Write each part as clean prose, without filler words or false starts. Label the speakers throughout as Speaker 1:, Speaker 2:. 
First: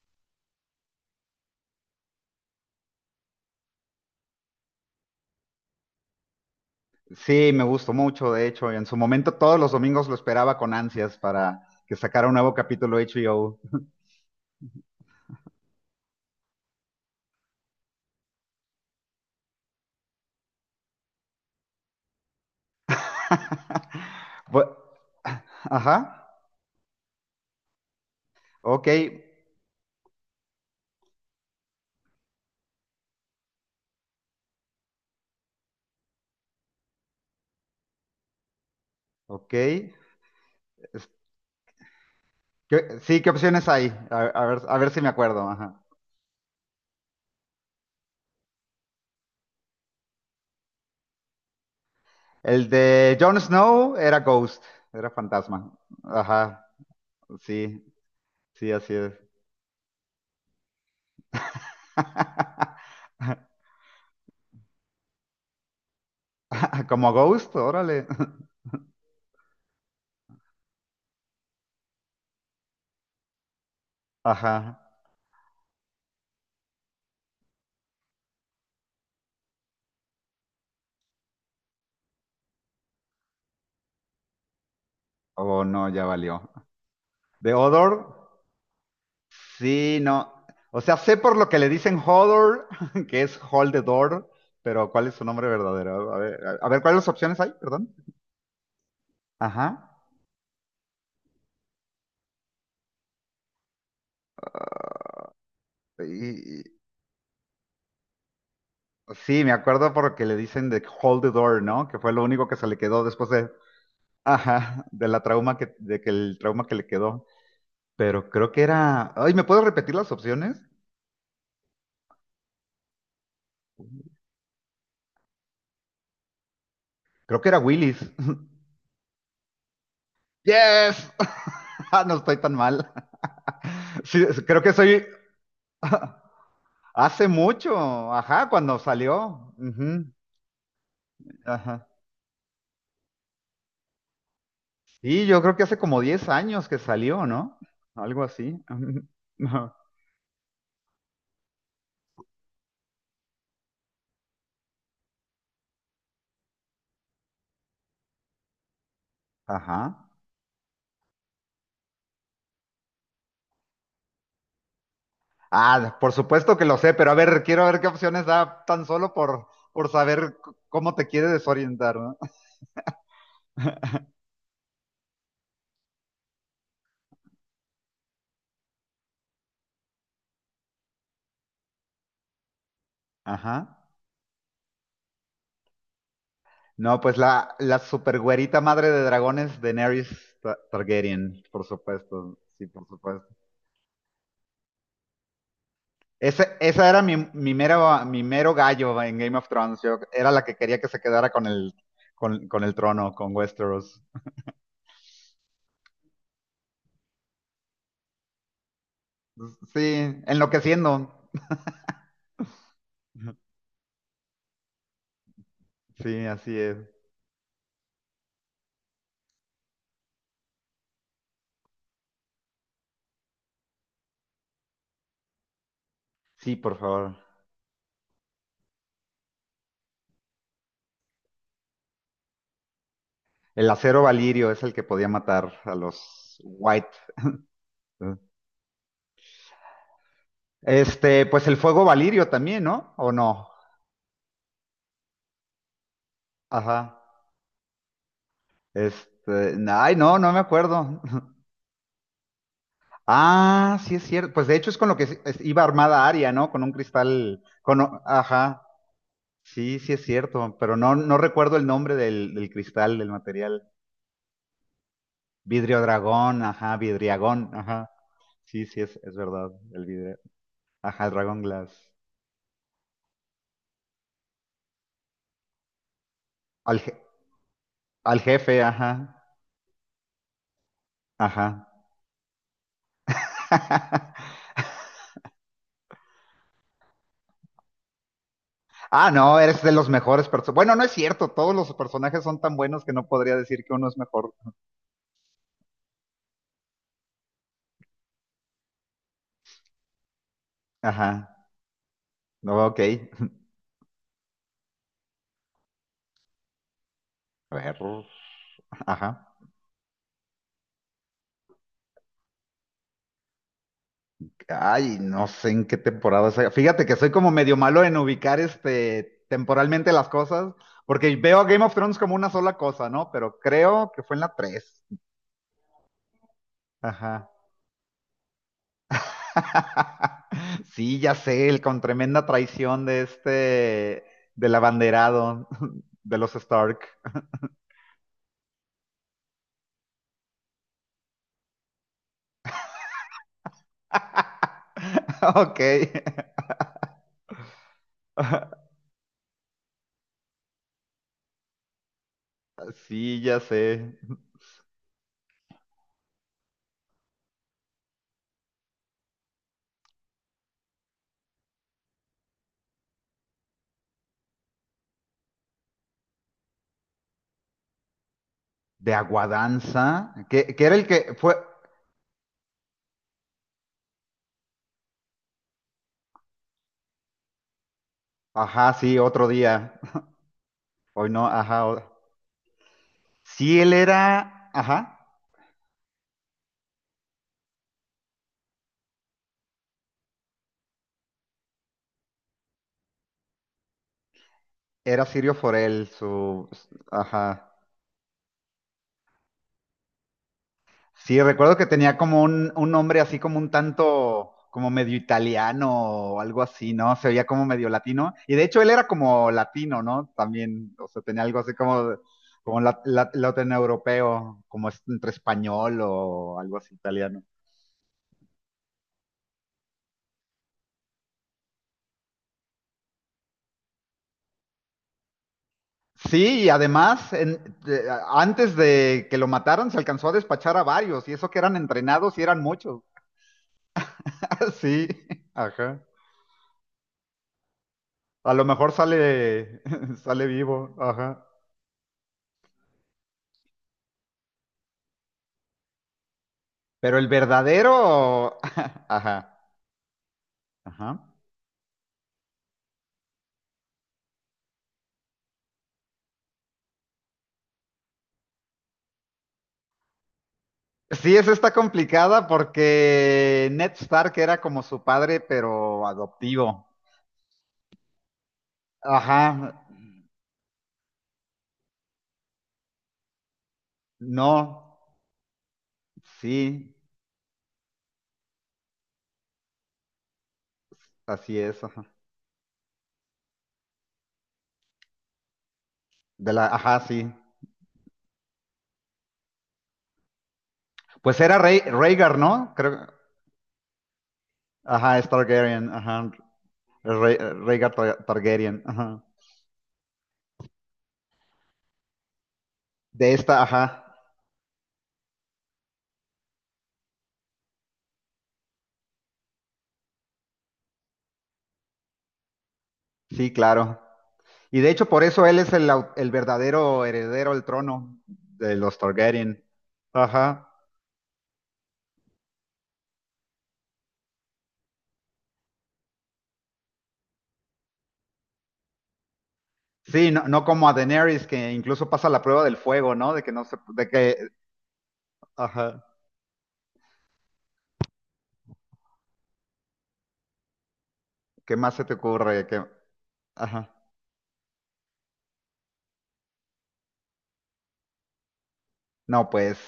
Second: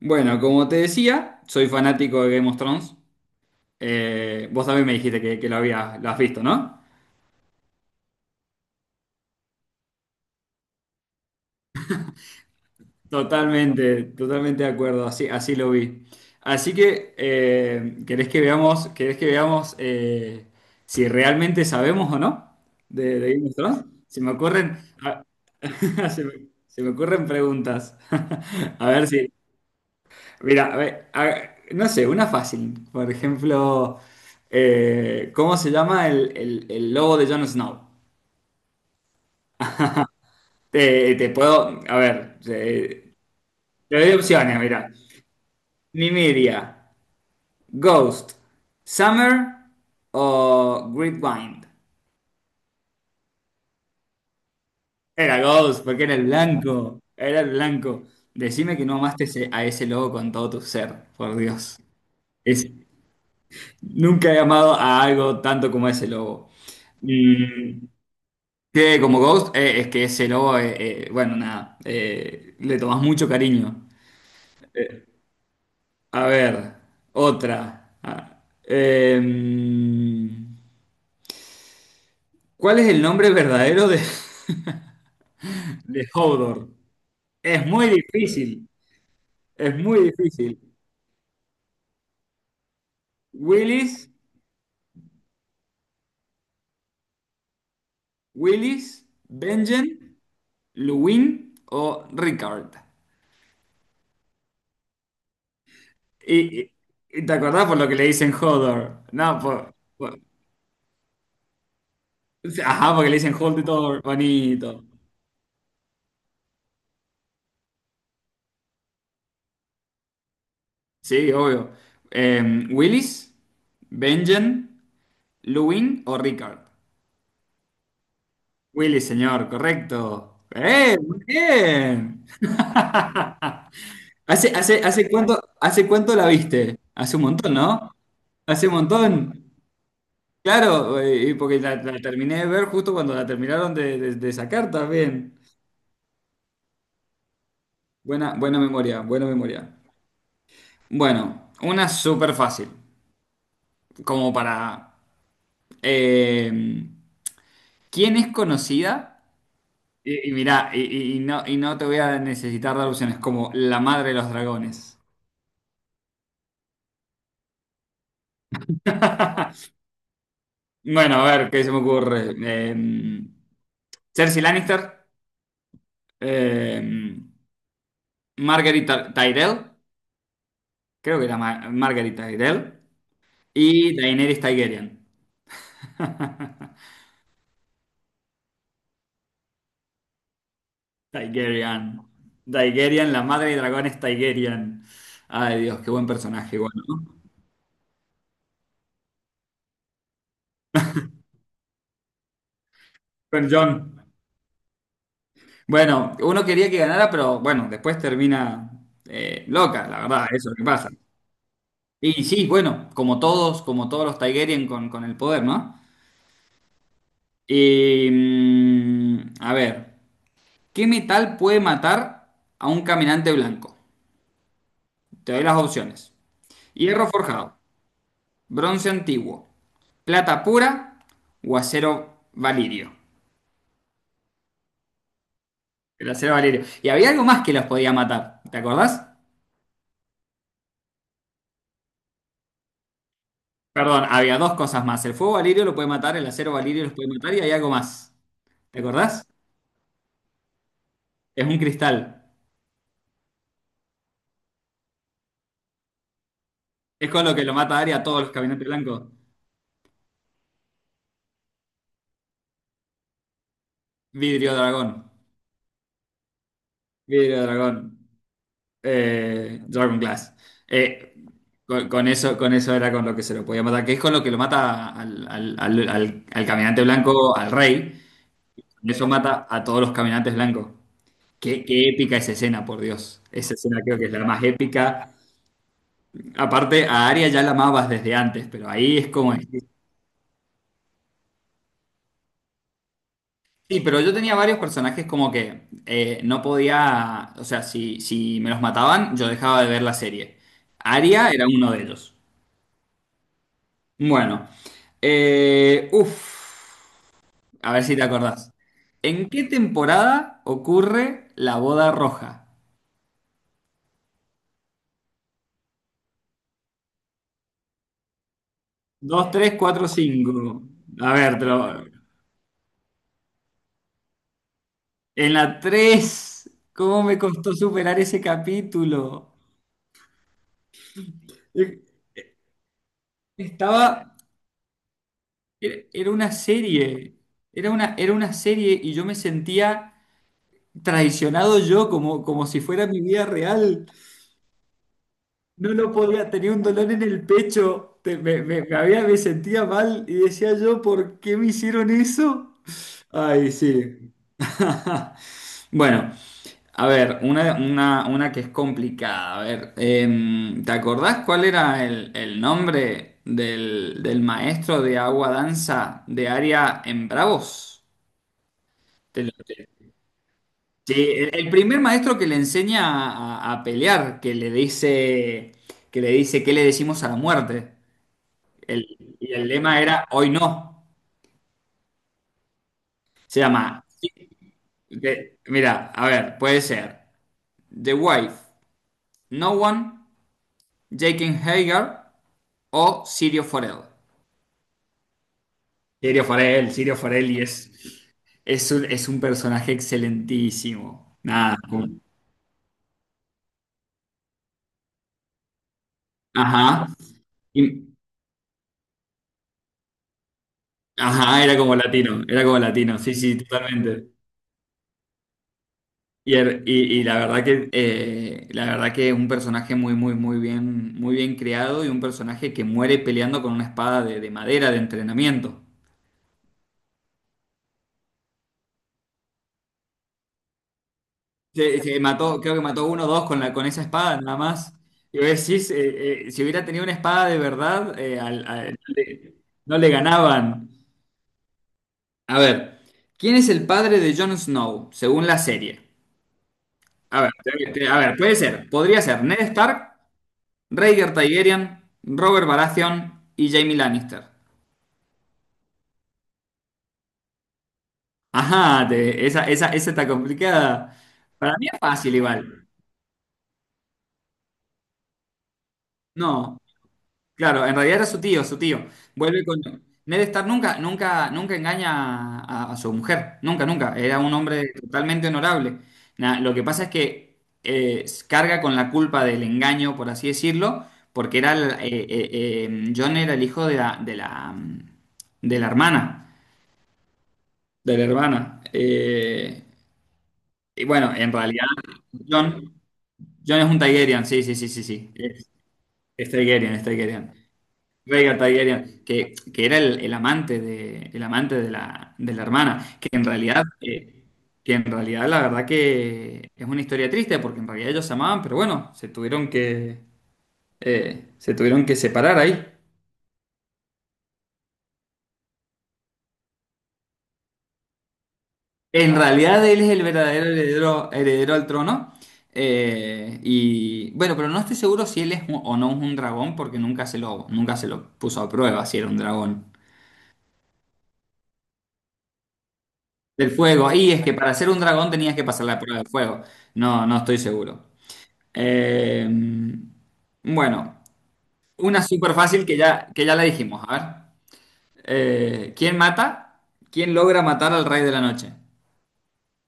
Speaker 1: Bueno, como te decía, soy fanático de Game of Thrones. Vos también me dijiste que lo habías, lo has visto, ¿no?
Speaker 2: Sí, me gustó mucho, de hecho, en su momento todos los domingos lo esperaba con ansias para que sacara un nuevo capítulo HBO.
Speaker 1: Totalmente, totalmente de acuerdo, así, así lo vi. Así que, querés que veamos si realmente sabemos o no de Game of Thrones? Se me
Speaker 2: Bu-
Speaker 1: ocurren, se
Speaker 2: Ajá,
Speaker 1: me, se me ocurren preguntas.
Speaker 2: ok,
Speaker 1: A ver si, mira, a ver, no sé, una fácil. Por ejemplo, ¿cómo se llama el logo de Jon Snow?
Speaker 2: ok. Es-
Speaker 1: Te puedo, a ver,
Speaker 2: ¿sí, qué opciones hay?
Speaker 1: te doy opciones,
Speaker 2: A ver
Speaker 1: mira.
Speaker 2: si me acuerdo. Ajá.
Speaker 1: Nymeria, Ghost, Summer o Gridwind.
Speaker 2: El de Jon Snow era Ghost, era
Speaker 1: Era
Speaker 2: fantasma.
Speaker 1: Ghost, porque era el
Speaker 2: Ajá,
Speaker 1: blanco, era el
Speaker 2: sí,
Speaker 1: blanco.
Speaker 2: sí,
Speaker 1: Decime que
Speaker 2: así
Speaker 1: no
Speaker 2: es.
Speaker 1: amaste a ese lobo con todo tu ser, por Dios. Es, nunca he amado a algo tanto como a ese logo.
Speaker 2: Como Ghost,
Speaker 1: Mm,
Speaker 2: órale.
Speaker 1: sí, como Ghost, es que ese lobo, bueno, nada, le tomás mucho cariño.
Speaker 2: Ajá.
Speaker 1: A ver, otra. Ah, em, ¿cuál es el nombre verdadero de,
Speaker 2: Oh, no, ya
Speaker 1: de
Speaker 2: valió.
Speaker 1: Hodor?
Speaker 2: ¿De
Speaker 1: Es muy
Speaker 2: Odor?
Speaker 1: difícil, es
Speaker 2: Sí,
Speaker 1: muy
Speaker 2: no.
Speaker 1: difícil.
Speaker 2: O sea, sé por lo que le dicen Hodor, que es Hold the
Speaker 1: ¿Willis,
Speaker 2: Door, pero ¿cuál es su nombre verdadero? A ver, a ver, ¿cuáles opciones hay? Perdón.
Speaker 1: Willis, Benjen,
Speaker 2: Ajá.
Speaker 1: Luwin o Rickard?
Speaker 2: Y-
Speaker 1: Y, y-
Speaker 2: y-
Speaker 1: y te acordás por lo que le dicen Hodor, no,
Speaker 2: sí, me
Speaker 1: por,
Speaker 2: acuerdo por lo
Speaker 1: por-
Speaker 2: que le dicen de Hold the Door, ¿no? Que fue lo único que se le
Speaker 1: ajá,
Speaker 2: quedó
Speaker 1: porque le
Speaker 2: después
Speaker 1: dicen
Speaker 2: de,
Speaker 1: Hodor,
Speaker 2: ajá,
Speaker 1: bonito.
Speaker 2: de la trauma que, de que el trauma que le quedó. Pero creo que era, ay, ¿me puedo repetir las opciones?
Speaker 1: Sí, obvio. Eh, ¿Willis, Benjen, Lewin o Rickard?
Speaker 2: Creo que era Willis.
Speaker 1: Willis, señor, correcto. ¡Eh!
Speaker 2: Yes.
Speaker 1: ¡Muy
Speaker 2: No
Speaker 1: bien!
Speaker 2: estoy tan mal. Sí,
Speaker 1: ¿Hace,
Speaker 2: creo que
Speaker 1: hace,
Speaker 2: soy.
Speaker 1: hace cuánto, hace cuánto la viste? Hace un
Speaker 2: Hace
Speaker 1: montón,
Speaker 2: mucho,
Speaker 1: ¿no?
Speaker 2: ajá,
Speaker 1: Hace un
Speaker 2: cuando salió.
Speaker 1: montón.
Speaker 2: Ujú.
Speaker 1: Claro, y porque la,
Speaker 2: Ajá.
Speaker 1: la terminé de ver justo cuando la terminaron de, de sacar
Speaker 2: Sí,
Speaker 1: también.
Speaker 2: yo creo que hace como 10 años que salió, ¿no? Algo
Speaker 1: Buena,
Speaker 2: así.
Speaker 1: buena memoria, buena memoria. Bueno, una súper fácil, como para... eh, ¿quién es conocida?
Speaker 2: Ajá.
Speaker 1: Y mirá, y no te voy a necesitar dar opciones, como la madre de los dragones.
Speaker 2: Ah, por supuesto que lo sé, pero a ver, quiero ver qué opciones da tan solo por saber cómo te
Speaker 1: Bueno,
Speaker 2: quiere
Speaker 1: a ver, ¿qué se me
Speaker 2: desorientar, ¿no?
Speaker 1: ocurre? Cersei Lannister, eh, Tyrell, creo que era Margaery Tyrell,
Speaker 2: Ajá.
Speaker 1: y Daenerys Targaryen.
Speaker 2: No, pues la supergüerita madre de dragones, Daenerys Targaryen, por
Speaker 1: Targaryen.
Speaker 2: supuesto. Sí, por
Speaker 1: Targaryen, la
Speaker 2: supuesto.
Speaker 1: madre de dragones Targaryen. Ay, Dios, qué buen personaje, bueno,
Speaker 2: Esa era mi,
Speaker 1: ¿no?
Speaker 2: mi, mero, mi mero gallo en Game of Thrones. Yo era la que quería que se quedara con el trono, con
Speaker 1: Con Jon.
Speaker 2: Westeros.
Speaker 1: Bueno, uno quería que ganara, pero bueno, después termina loca, la
Speaker 2: Sí,
Speaker 1: verdad, eso es lo que pasa.
Speaker 2: enloqueciendo.
Speaker 1: Y sí, bueno, como todos los Targaryen con el poder, ¿no?
Speaker 2: Sí, así es.
Speaker 1: A ver, ¿qué metal puede matar a un caminante blanco? Te doy las opciones.
Speaker 2: Sí, por
Speaker 1: Hierro
Speaker 2: favor.
Speaker 1: forjado, bronce antiguo, plata pura o acero valirio.
Speaker 2: El acero valirio es el que podía matar a
Speaker 1: El acero
Speaker 2: los
Speaker 1: valirio.
Speaker 2: White.
Speaker 1: Y había algo más que los podía matar, ¿te acordás?
Speaker 2: Este, pues el fuego valirio también, ¿no? ¿O no?
Speaker 1: Perdón, había dos cosas más. El fuego valirio lo puede matar, el acero valirio los
Speaker 2: Ajá.
Speaker 1: puede matar y hay algo más. ¿Te acordás?
Speaker 2: Este, ay, no, no me acuerdo.
Speaker 1: Es un cristal.
Speaker 2: Ah, sí es cierto. Pues de hecho es con lo que iba armada Aria, ¿no? Con un
Speaker 1: Es con lo
Speaker 2: cristal,
Speaker 1: que lo mata Arya a todos los
Speaker 2: ajá.
Speaker 1: caminantes blancos.
Speaker 2: Sí, sí es cierto, pero no, no recuerdo el nombre del cristal, del material.
Speaker 1: Vidrio Dragón.
Speaker 2: Vidrio dragón, ajá,
Speaker 1: Vidrio
Speaker 2: vidriagón, ajá.
Speaker 1: Dragón.
Speaker 2: Sí, sí, es verdad, el
Speaker 1: Dragon
Speaker 2: vidrio.
Speaker 1: Glass.
Speaker 2: Ajá, el
Speaker 1: Eh,
Speaker 2: dragón
Speaker 1: con,
Speaker 2: glass.
Speaker 1: con eso, con eso era con lo que se lo podía matar, que es con lo que lo mata al
Speaker 2: Al,
Speaker 1: caminante
Speaker 2: je-
Speaker 1: blanco, al rey.
Speaker 2: Al jefe,
Speaker 1: Con
Speaker 2: ajá,
Speaker 1: eso mata a todos los caminantes blancos. Qué,
Speaker 2: ajá.
Speaker 1: qué épica esa escena, por Dios. Esa escena creo que es la más épica. Aparte, a Arya ya la amabas desde antes, pero ahí es
Speaker 2: Ah,
Speaker 1: como
Speaker 2: no, eres de los mejores personajes. Bueno, no es cierto, todos los personajes son tan buenos que no podría decir que
Speaker 1: sí,
Speaker 2: uno es
Speaker 1: pero yo
Speaker 2: mejor.
Speaker 1: tenía varios personajes como que no podía, o sea, si me los mataban, yo dejaba de ver la serie.
Speaker 2: Ajá,
Speaker 1: Aria era uno de ellos.
Speaker 2: no, ok.
Speaker 1: Bueno, eh, uff,
Speaker 2: A
Speaker 1: a
Speaker 2: ver,
Speaker 1: ver si te acordás. ¿En
Speaker 2: ajá.
Speaker 1: qué temporada ocurre la boda roja?
Speaker 2: Ay, no sé en qué temporada sea. Fíjate que soy como medio malo en ubicar este
Speaker 1: 2, 3, 4,
Speaker 2: temporalmente las cosas,
Speaker 1: 5. A
Speaker 2: porque
Speaker 1: ver,
Speaker 2: veo a Game of Thrones como una sola cosa, ¿no? Pero creo que fue en la tres.
Speaker 1: en la 3. ¿Cómo me
Speaker 2: Ajá.
Speaker 1: costó superar ese capítulo?
Speaker 2: Sí, ya sé, el con tremenda traición de este,
Speaker 1: Estaba
Speaker 2: del abanderado
Speaker 1: Era,
Speaker 2: de los Stark.
Speaker 1: era una serie y yo me sentía traicionado yo como, como si fuera mi vida real. No lo
Speaker 2: Ok.
Speaker 1: podía, tenía un dolor en el pecho, me sentía mal y decía yo, ¿por qué me hicieron eso?
Speaker 2: Sí, ya
Speaker 1: Ay,
Speaker 2: sé.
Speaker 1: sí. Bueno, a ver, una que es complicada. A ver, ¿te acordás cuál era el nombre del maestro de agua danza de área en Bravos?
Speaker 2: De
Speaker 1: Te lo- te-
Speaker 2: Aguadanza, que era el
Speaker 1: Sí,
Speaker 2: que fue.
Speaker 1: el primer maestro que le enseña a, a pelear, que le dice, ¿qué le decimos a la muerte?
Speaker 2: Ajá,
Speaker 1: El-
Speaker 2: sí, otro
Speaker 1: y el
Speaker 2: día.
Speaker 1: lema era, hoy no.
Speaker 2: Hoy no, ajá.
Speaker 1: Se
Speaker 2: Sí, él
Speaker 1: llama,
Speaker 2: era, ajá,
Speaker 1: de- mira, a ver, puede ser The Wife, No One, Jake and Hager o Sirio Forel.
Speaker 2: era Sirio Forel,
Speaker 1: Sirio
Speaker 2: su,
Speaker 1: Forel, Sirio Forel, y
Speaker 2: ajá.
Speaker 1: es un personaje excelentísimo.
Speaker 2: Sí, recuerdo
Speaker 1: Nada,
Speaker 2: que
Speaker 1: como-
Speaker 2: tenía como un nombre así como un tanto, como medio italiano o algo así,
Speaker 1: ajá,
Speaker 2: ¿no? Se oía como medio
Speaker 1: Y-
Speaker 2: latino. Y de hecho él era como latino, ¿no? También, o sea, tenía algo
Speaker 1: ajá,
Speaker 2: así como,
Speaker 1: era como
Speaker 2: como
Speaker 1: latino, sí, sí, totalmente.
Speaker 2: latinoeuropeo, como entre español
Speaker 1: Y,
Speaker 2: o algo así
Speaker 1: y
Speaker 2: italiano.
Speaker 1: la verdad que un personaje muy muy muy bien creado y un personaje que muere peleando con una espada de madera de entrenamiento.
Speaker 2: Sí, y además, antes de que lo mataran, se alcanzó a despachar a varios, y eso que eran
Speaker 1: Se
Speaker 2: entrenados y eran
Speaker 1: mató, creo que
Speaker 2: muchos.
Speaker 1: mató uno o dos con la con esa espada nada más.
Speaker 2: Sí,
Speaker 1: Y vos decís,
Speaker 2: ajá.
Speaker 1: si hubiera tenido una espada de verdad,
Speaker 2: A lo mejor
Speaker 1: no le,
Speaker 2: sale,
Speaker 1: no le
Speaker 2: sale
Speaker 1: ganaban.
Speaker 2: vivo, ajá.
Speaker 1: A ver, ¿quién es el padre de Jon Snow según la serie?
Speaker 2: Pero el
Speaker 1: A ver, a ver, puede
Speaker 2: verdadero,
Speaker 1: ser, podría ser
Speaker 2: ajá,
Speaker 1: Ned Stark,
Speaker 2: ajá.
Speaker 1: Rhaegar Targaryen, Robert Baratheon y Jaime Lannister. Ajá, esa, esa, esa está complicada.
Speaker 2: Sí, esa está
Speaker 1: Para mí es fácil
Speaker 2: complicada
Speaker 1: igual.
Speaker 2: porque Ned Stark era como su padre, pero
Speaker 1: No,
Speaker 2: adoptivo.
Speaker 1: claro, en realidad era su tío, su tío. Vuelve
Speaker 2: Ajá,
Speaker 1: con... Ned Stark nunca, nunca, nunca engaña a su mujer, nunca, nunca. Era
Speaker 2: no,
Speaker 1: un hombre totalmente honorable. Lo que
Speaker 2: sí,
Speaker 1: pasa es que carga con la culpa del engaño, por así decirlo, porque
Speaker 2: así
Speaker 1: era
Speaker 2: es, ajá.
Speaker 1: Jon era el hijo de la
Speaker 2: De
Speaker 1: hermana,
Speaker 2: la, ajá, sí.
Speaker 1: de la hermana. Y bueno,
Speaker 2: Pues
Speaker 1: en
Speaker 2: era Rey,
Speaker 1: realidad,
Speaker 2: Rhaegar, ¿no?
Speaker 1: John...
Speaker 2: Creo,
Speaker 1: Jon es un Targaryen, sí, sí, sí, sí,
Speaker 2: ajá, es
Speaker 1: sí.
Speaker 2: Targaryen, ajá.
Speaker 1: Es Targaryen, es Targaryen.
Speaker 2: Rhaegar
Speaker 1: Rhaegar
Speaker 2: Targaryen, ajá.
Speaker 1: Targaryen, que era el amante de la hermana,
Speaker 2: De esta, ajá,
Speaker 1: que en realidad la verdad que es una historia triste, porque en realidad ellos se amaban, pero bueno, se tuvieron que separar ahí.
Speaker 2: sí, claro. Y de hecho, por eso él es el verdadero heredero al trono de los
Speaker 1: En
Speaker 2: Targaryen.
Speaker 1: realidad él es el verdadero
Speaker 2: Ajá.
Speaker 1: heredero, heredero al trono. Y bueno, pero no estoy seguro si él es un- o no es un dragón, porque nunca se lo, nunca se lo puso a prueba si era un dragón.
Speaker 2: Sí, no, no como a Daenerys, que incluso pasa la prueba del fuego, ¿no? De que no
Speaker 1: Del
Speaker 2: se, de
Speaker 1: fuego. Y es
Speaker 2: que,
Speaker 1: que para ser un dragón tenías que pasar la
Speaker 2: ajá.
Speaker 1: prueba del fuego. No, no estoy seguro. Eh, bueno,
Speaker 2: ¿Qué más se te
Speaker 1: una súper
Speaker 2: ocurre? Que,
Speaker 1: fácil que ya la
Speaker 2: ajá.
Speaker 1: dijimos. A ver. ¿Quién mata? ¿Quién logra matar al rey de la noche?
Speaker 2: No, pues,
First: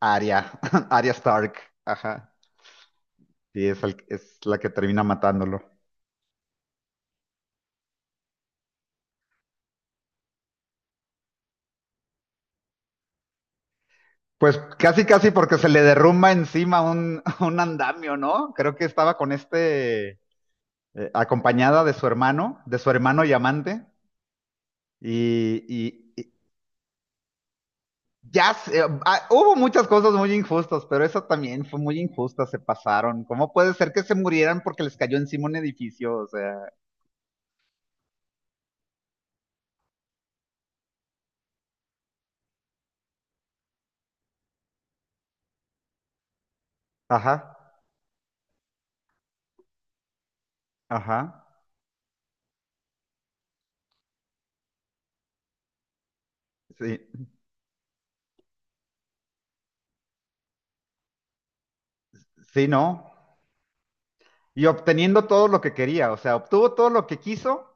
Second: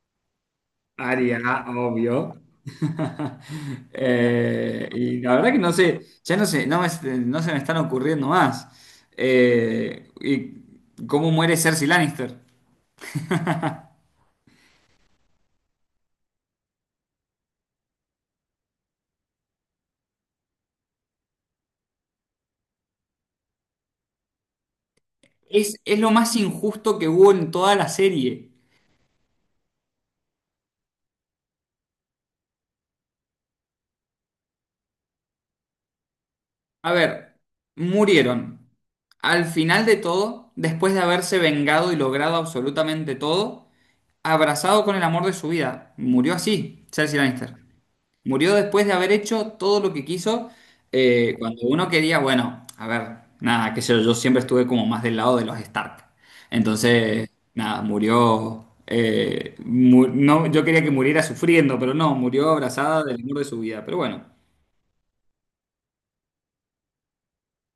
Speaker 2: Arya, Arya
Speaker 1: Aria,
Speaker 2: Stark, ajá.
Speaker 1: obvio.
Speaker 2: Sí, es la que termina
Speaker 1: Y la verdad que
Speaker 2: matándolo.
Speaker 1: no sé, ya no sé, no, no se me están ocurriendo más. ¿Y cómo muere Cersei Lannister?
Speaker 2: Pues casi, casi porque se le derrumba encima un, un andamio, ¿no? Creo que estaba con este, acompañada de su hermano y amante. Y,
Speaker 1: Es lo
Speaker 2: y- y
Speaker 1: más injusto que hubo en toda la serie.
Speaker 2: ya sé, ah, hubo muchas cosas muy injustas, pero eso también fue muy injusta, se pasaron. ¿Cómo puede ser que se murieran porque les cayó encima un edificio? O sea,
Speaker 1: A ver, murieron. Al final de todo, después de haberse vengado y logrado absolutamente todo, abrazado con el amor de su vida, murió así, Cersei
Speaker 2: ajá,
Speaker 1: Lannister. Murió después de haber hecho todo lo que quiso,
Speaker 2: ajá,
Speaker 1: cuando uno quería, bueno, a ver, nada, qué sé yo, yo siempre estuve como más del lado de los Stark.
Speaker 2: sí,
Speaker 1: Entonces, nada, murió, no, yo quería que muriera sufriendo, pero no, murió
Speaker 2: sí,
Speaker 1: abrazada
Speaker 2: no.
Speaker 1: del amor de su vida, pero bueno.
Speaker 2: Y obteniendo todo lo que quería, o sea, obtuvo todo lo que quiso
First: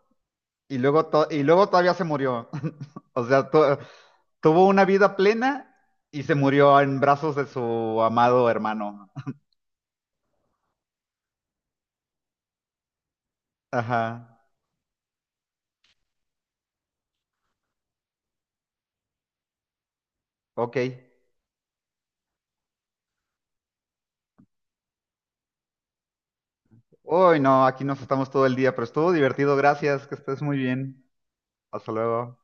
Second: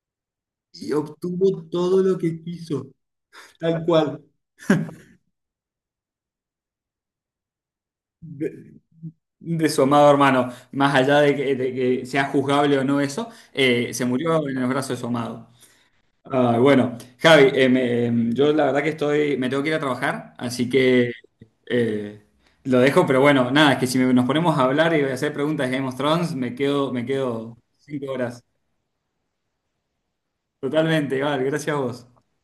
Speaker 2: y
Speaker 1: Y
Speaker 2: luego, y
Speaker 1: obtuvo
Speaker 2: luego todavía
Speaker 1: todo
Speaker 2: se
Speaker 1: lo que
Speaker 2: murió.
Speaker 1: quiso.
Speaker 2: O sea,
Speaker 1: Tal cual.
Speaker 2: tuvo una vida plena y se murió en brazos de su amado
Speaker 1: De,
Speaker 2: hermano.
Speaker 1: de su amado hermano, más allá de de que sea juzgable o no eso,
Speaker 2: Ajá,
Speaker 1: se murió en los brazos de su amado. Ah, bueno, Javi, yo la verdad que estoy, me tengo que ir a trabajar, así
Speaker 2: ok.
Speaker 1: que eh, lo dejo, pero bueno, nada, es que si me- nos ponemos a hablar y a hacer preguntas de Game of Thrones, me
Speaker 2: Uy,
Speaker 1: quedo
Speaker 2: no, aquí nos
Speaker 1: cinco
Speaker 2: estamos
Speaker 1: horas.
Speaker 2: todo el día, pero estuvo divertido, gracias, que estés muy bien.
Speaker 1: Totalmente, Val, gracias a
Speaker 2: Hasta
Speaker 1: vos.
Speaker 2: luego.